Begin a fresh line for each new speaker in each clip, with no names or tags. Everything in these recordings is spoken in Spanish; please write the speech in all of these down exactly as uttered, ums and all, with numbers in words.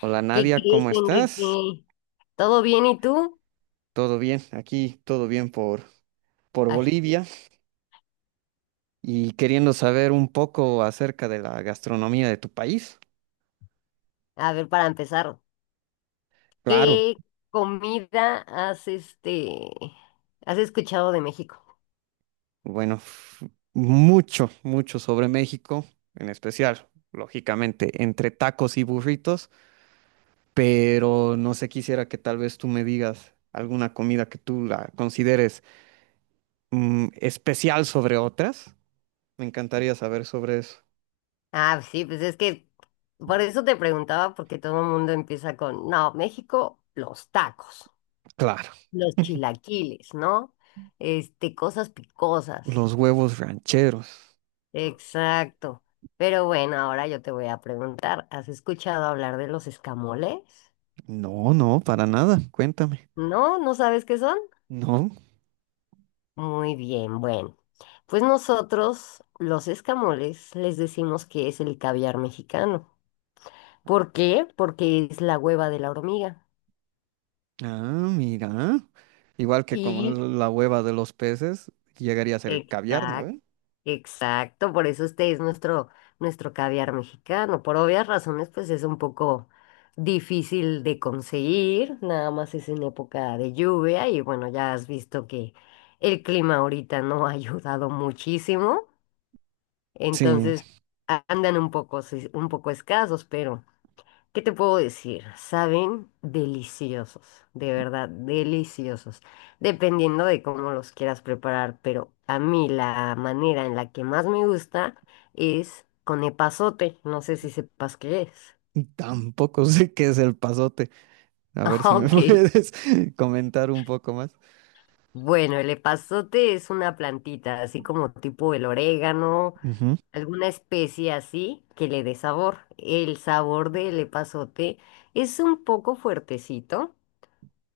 Hola
¿Qué
Nadia,
crees,
¿cómo estás?
Enrique? ¿Todo bien y tú?
Todo bien, aquí todo bien por, por
Ay,
Bolivia y queriendo saber un poco acerca de la gastronomía de tu país.
a ver, para empezar,
Claro,
¿qué comida has este has escuchado de México?
bueno, f- mucho, mucho sobre México, en especial, lógicamente, entre tacos y burritos, pero no sé, quisiera que tal vez tú me digas alguna comida que tú la consideres mm, especial sobre otras. Me encantaría saber sobre eso.
Ah, sí, pues es que por eso te preguntaba, porque todo el mundo empieza con, no, México, los tacos,
Claro,
los chilaquiles, ¿no? Este, cosas picosas.
los huevos rancheros.
Exacto. Pero bueno, ahora yo te voy a preguntar, ¿has escuchado hablar de los escamoles?
No, no, para nada, cuéntame.
¿No? ¿No sabes qué son?
No.
Muy bien, bueno. Pues nosotros, los escamoles, les decimos que es el caviar mexicano. ¿Por qué? Porque es la hueva de la hormiga.
Ah, mira. Igual que como
Y
la hueva de los peces, llegaría a ser caviar, ¿no?
exacto,
¿Ve?
exacto, por eso este es nuestro, nuestro caviar mexicano. Por obvias razones, pues es un poco difícil de conseguir, nada más es en época de lluvia y bueno, ya has visto que el clima ahorita no ha ayudado muchísimo.
Sí,
Entonces, a- andan un poco, sí, un poco escasos, pero ¿qué te puedo decir? Saben deliciosos, de verdad, deliciosos, dependiendo de cómo los quieras preparar, pero a mí la manera en la que más me gusta es con epazote, no sé si sepas qué es.
tampoco sé qué es el pasote. A ver si me
Ok.
puedes comentar un poco más.
Bueno, el epazote es una plantita, así como tipo el orégano,
Ujú.
alguna especie así que le dé sabor. El sabor del epazote es un poco fuertecito,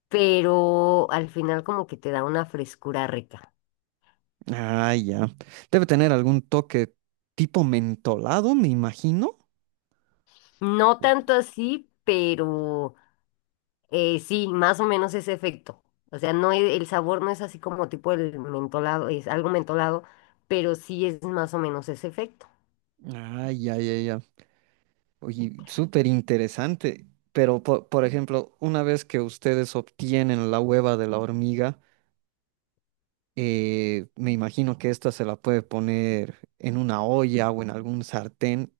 pero al final como que te da una frescura rica.
Ah, ya. Debe tener algún toque tipo mentolado, me imagino.
No tanto así, pero eh, sí, más o menos ese efecto. O sea, no e- el sabor no es así como tipo el mentolado, es algo mentolado, pero sí es más o menos ese efecto.
Ah, ya, ya, ya. Oye, súper interesante. Pero, po- por ejemplo, una vez que ustedes obtienen la hueva de la hormiga, Eh, me imagino que esta se la puede poner en una olla o en algún sartén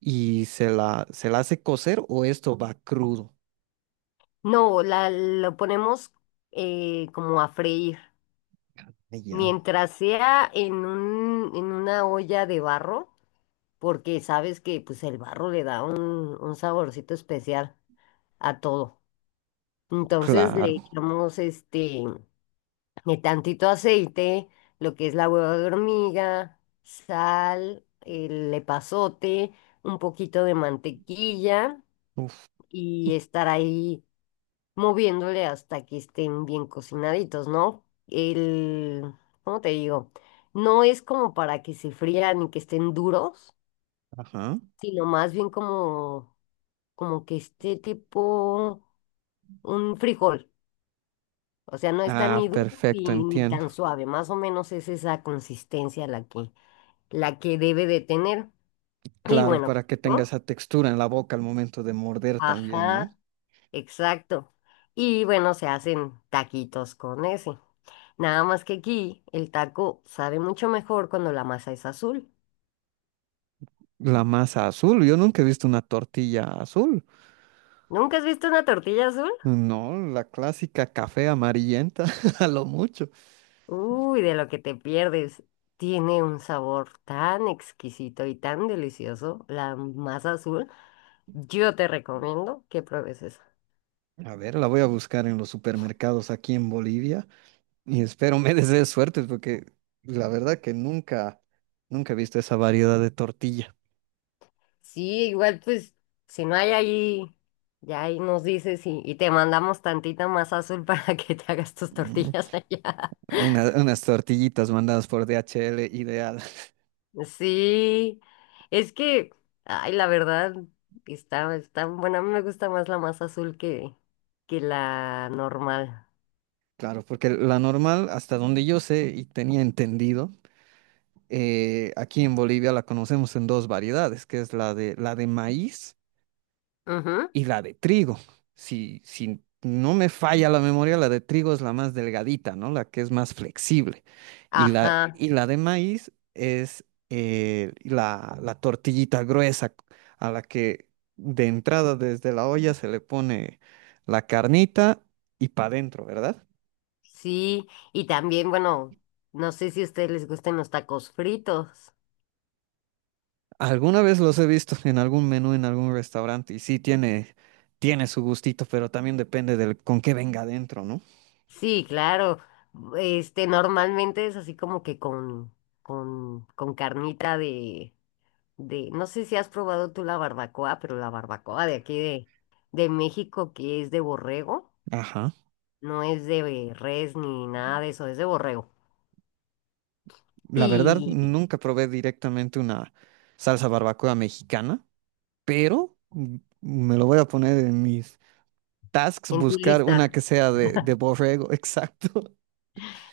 y se la, se la hace cocer o esto va crudo.
No, la, lo ponemos eh, como a freír.
Ah, ya,
Mientras sea en un, en una olla de barro, porque sabes que pues el barro le da un, un saborcito especial a todo. Entonces le
claro.
echamos este de tantito aceite, lo que es la hueva de hormiga, sal, el epazote, un poquito de mantequilla
Uf,
y estar ahí moviéndole hasta que estén bien cocinaditos, ¿no? El, ¿cómo te digo? No es como para que se frían y que estén duros,
ajá.
sino más bien como, como que esté tipo un frijol. O sea, no está
Ah,
ni duro ni,
perfecto,
ni
entiendo.
tan suave, más o menos es esa consistencia la que, la que debe de tener. Y
Claro,
bueno,
para que tenga
¿no?
esa textura en la boca al momento de morder también, ¿no?
Ajá, exacto. Y bueno, se hacen taquitos con ese. Nada más que aquí el taco sabe mucho mejor cuando la masa es azul.
La masa azul, yo nunca he visto una tortilla azul.
¿Nunca has visto una tortilla azul?
No, la clásica café amarillenta, a lo mucho.
Uy, de lo que te pierdes. Tiene un sabor tan exquisito y tan delicioso, la masa azul. Yo te recomiendo que pruebes eso.
A ver, la voy a buscar en los supermercados aquí en Bolivia. Y espero me desees suerte porque la verdad que nunca, nunca he visto esa variedad de tortilla.
Sí, igual pues, si no hay ahí, ya ahí nos dices y, y te mandamos tantita masa azul para que te hagas tus
Mm,
tortillas allá.
una- unas tortillitas mandadas por D H L, ideal.
Sí, es que, ay, la verdad, está, está buena. A mí me gusta más la más azul que, que la normal.
Claro, porque la normal, hasta donde yo sé y tenía entendido, eh, aquí en Bolivia la conocemos en dos variedades, que es la de, la de maíz
Ujú,
y la de trigo. Si, si no me falla la memoria, la de trigo es la más delgadita, ¿no? La que es más flexible. Y la,
ajá,
y la de maíz es eh, la, la tortillita gruesa a la que de entrada desde la olla se le pone la carnita y para adentro, ¿verdad?
sí. Y también, bueno, no sé si a ustedes les gusten los tacos fritos.
Alguna vez los he visto en algún menú, en algún restaurante, y sí tiene, tiene su gustito, pero también depende del con qué venga adentro, ¿no?
Sí, claro. Este, normalmente es así como que con, con, con carnita de, de, no sé si has probado tú la barbacoa, pero la barbacoa de aquí de, de México que es de borrego.
Ajá.
No es de res ni nada de eso, es de borrego.
La verdad,
Y
nunca probé directamente una salsa barbacoa mexicana, pero mm, me lo voy a poner en mis tasks,
en tu
buscar
lista.
una que sea de, de borrego, exacto.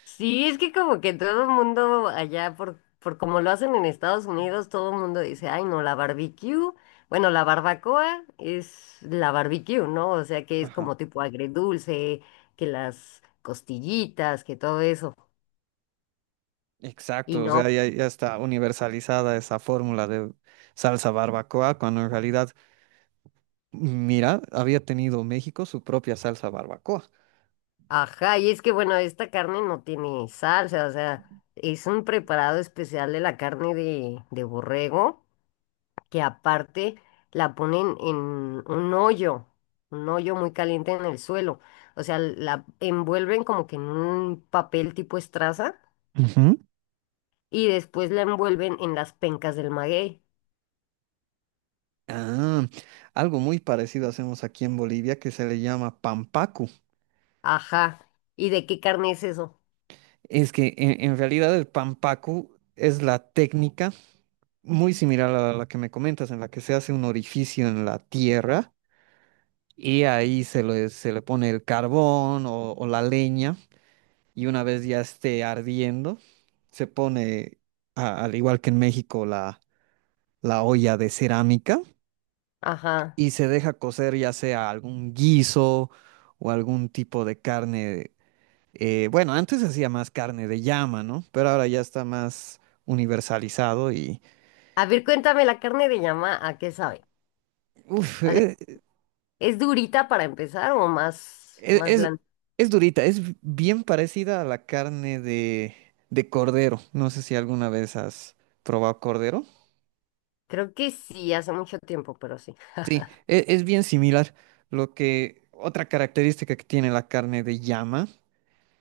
Sí, es que como que todo el mundo allá, por, por como lo hacen en Estados Unidos, todo el mundo dice, ay, no, la barbecue. Bueno, la barbacoa es la barbecue, ¿no? O sea, que es
Ajá,
como tipo agridulce, que las costillitas, que todo eso. Y
exacto, o sea,
no,
ya, ya está universalizada esa fórmula de salsa barbacoa, cuando en realidad, mira, había tenido México su propia salsa barbacoa.
ajá, y es que bueno, esta carne no tiene salsa, o sea, es un preparado especial de la carne de, de borrego que aparte la ponen en un hoyo, un hoyo muy caliente en el suelo. O sea, la envuelven como que en un papel tipo estraza
Ujú.
y después la envuelven en las pencas del maguey.
Ah, algo muy parecido hacemos aquí en Bolivia que se le llama pampacu.
Ajá. ¿Y de qué carne es eso?
Es que en, en realidad el pampaku es la técnica muy similar a la que me comentas, en la que se hace un orificio en la tierra y ahí se le, se le pone el carbón o, o la leña y una vez ya esté ardiendo, se pone, a- al igual que en México, la, la olla de cerámica
Ajá.
y se deja cocer ya sea algún guiso o algún tipo de carne. Eh, bueno, antes se hacía más carne de llama, ¿no? Pero ahora ya está más universalizado y...
A ver, cuéntame, la carne de llama, ¿a qué sabe?
Uf,
O sea,
e-
¿es durita para empezar o más,
e-
más
es,
blanda?
es durita, es bien parecida a la carne de, de cordero. No sé si alguna vez has probado cordero.
Creo que sí, hace mucho tiempo, pero sí.
Sí, e- es, bien similar. Lo que... Otra característica que tiene la carne de llama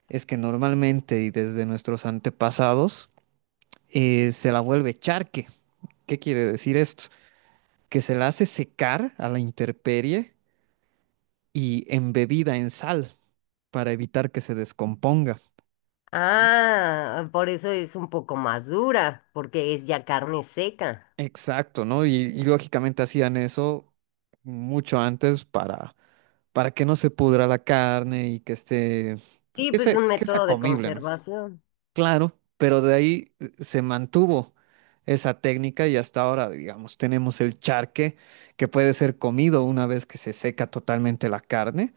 es que normalmente y desde nuestros antepasados eh, se la vuelve charque. ¿Qué quiere decir esto? Que se la hace secar a la intemperie y embebida en sal para evitar que se descomponga. ¿No?
Ah, por eso es un poco más dura, porque es ya carne seca.
Exacto, ¿no? Y, y lógicamente hacían eso mucho antes para, para que no se pudra la carne y que esté,
Sí,
que
pues
sea,
un
que sea
método de
comible, ¿no?
conservación.
Claro, pero de ahí eh, se mantuvo esa técnica y hasta ahora, digamos, tenemos el charque que puede ser comido una vez que se seca totalmente la carne,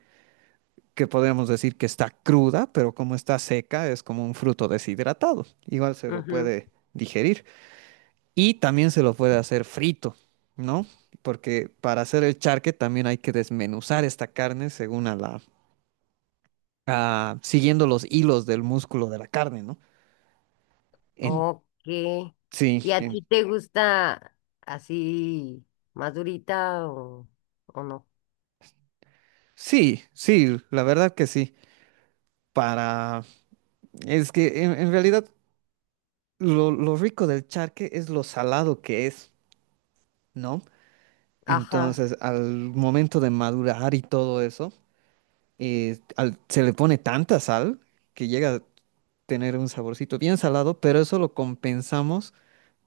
que podríamos decir que está cruda, pero como está seca, es como un fruto deshidratado. Igual se lo
Ujú.
puede digerir. Y también se lo puede hacer frito, ¿no? Porque para hacer el charque también hay que desmenuzar esta carne según a la, a- siguiendo los hilos del músculo de la carne, ¿no? En-
Ok.
sí,
¿Y a ti
en-
te gusta así más durita o, o no?
sí, sí, la verdad que sí. Para, es que en, en realidad lo, lo rico del charque es lo salado que es, ¿no?
Ajá.
Entonces, al momento de madurar y todo eso, eh, al- se le pone tanta sal que llega a tener un saborcito bien salado, pero eso lo compensamos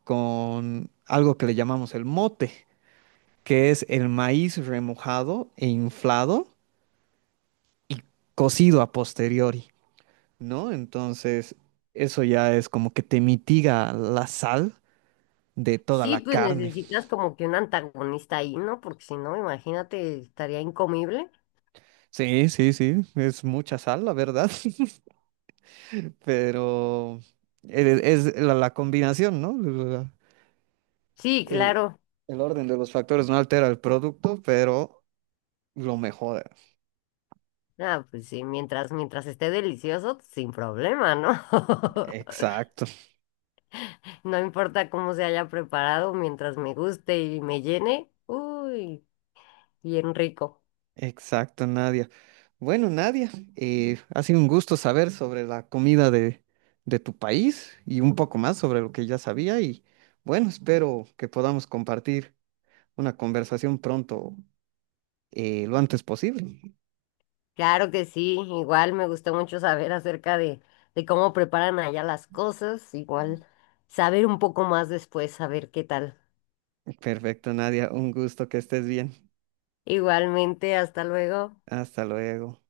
con algo que le llamamos el mote, que es el maíz remojado e inflado, cocido a posteriori, ¿no? Entonces, eso ya es como que te mitiga la sal de toda
Sí,
la
pues
carne.
necesitas como que un antagonista ahí, ¿no? Porque si no, imagínate, estaría incomible.
Sí, sí, sí, es mucha sal, la verdad. Pero el- es la, la combinación, ¿no? La-
Sí,
el,
claro.
el orden de los factores no altera el producto, pero lo mejora.
Ah, pues sí, mientras, mientras esté delicioso, sin problema, ¿no?
Exacto,
No importa cómo se haya preparado, mientras me guste y me llene, uy, bien rico.
exacto, Nadia. Bueno, Nadia, eh, ha sido un gusto saber sobre la comida de, de tu país y un poco más sobre lo que ya sabía y bueno, espero que podamos compartir una conversación pronto, eh, lo antes posible.
Claro que sí, igual me gustó mucho saber acerca de, de cómo preparan allá las cosas, igual saber un poco más después, saber qué tal.
Perfecto, Nadia, un gusto que estés bien.
Igualmente, hasta luego.
Hasta luego.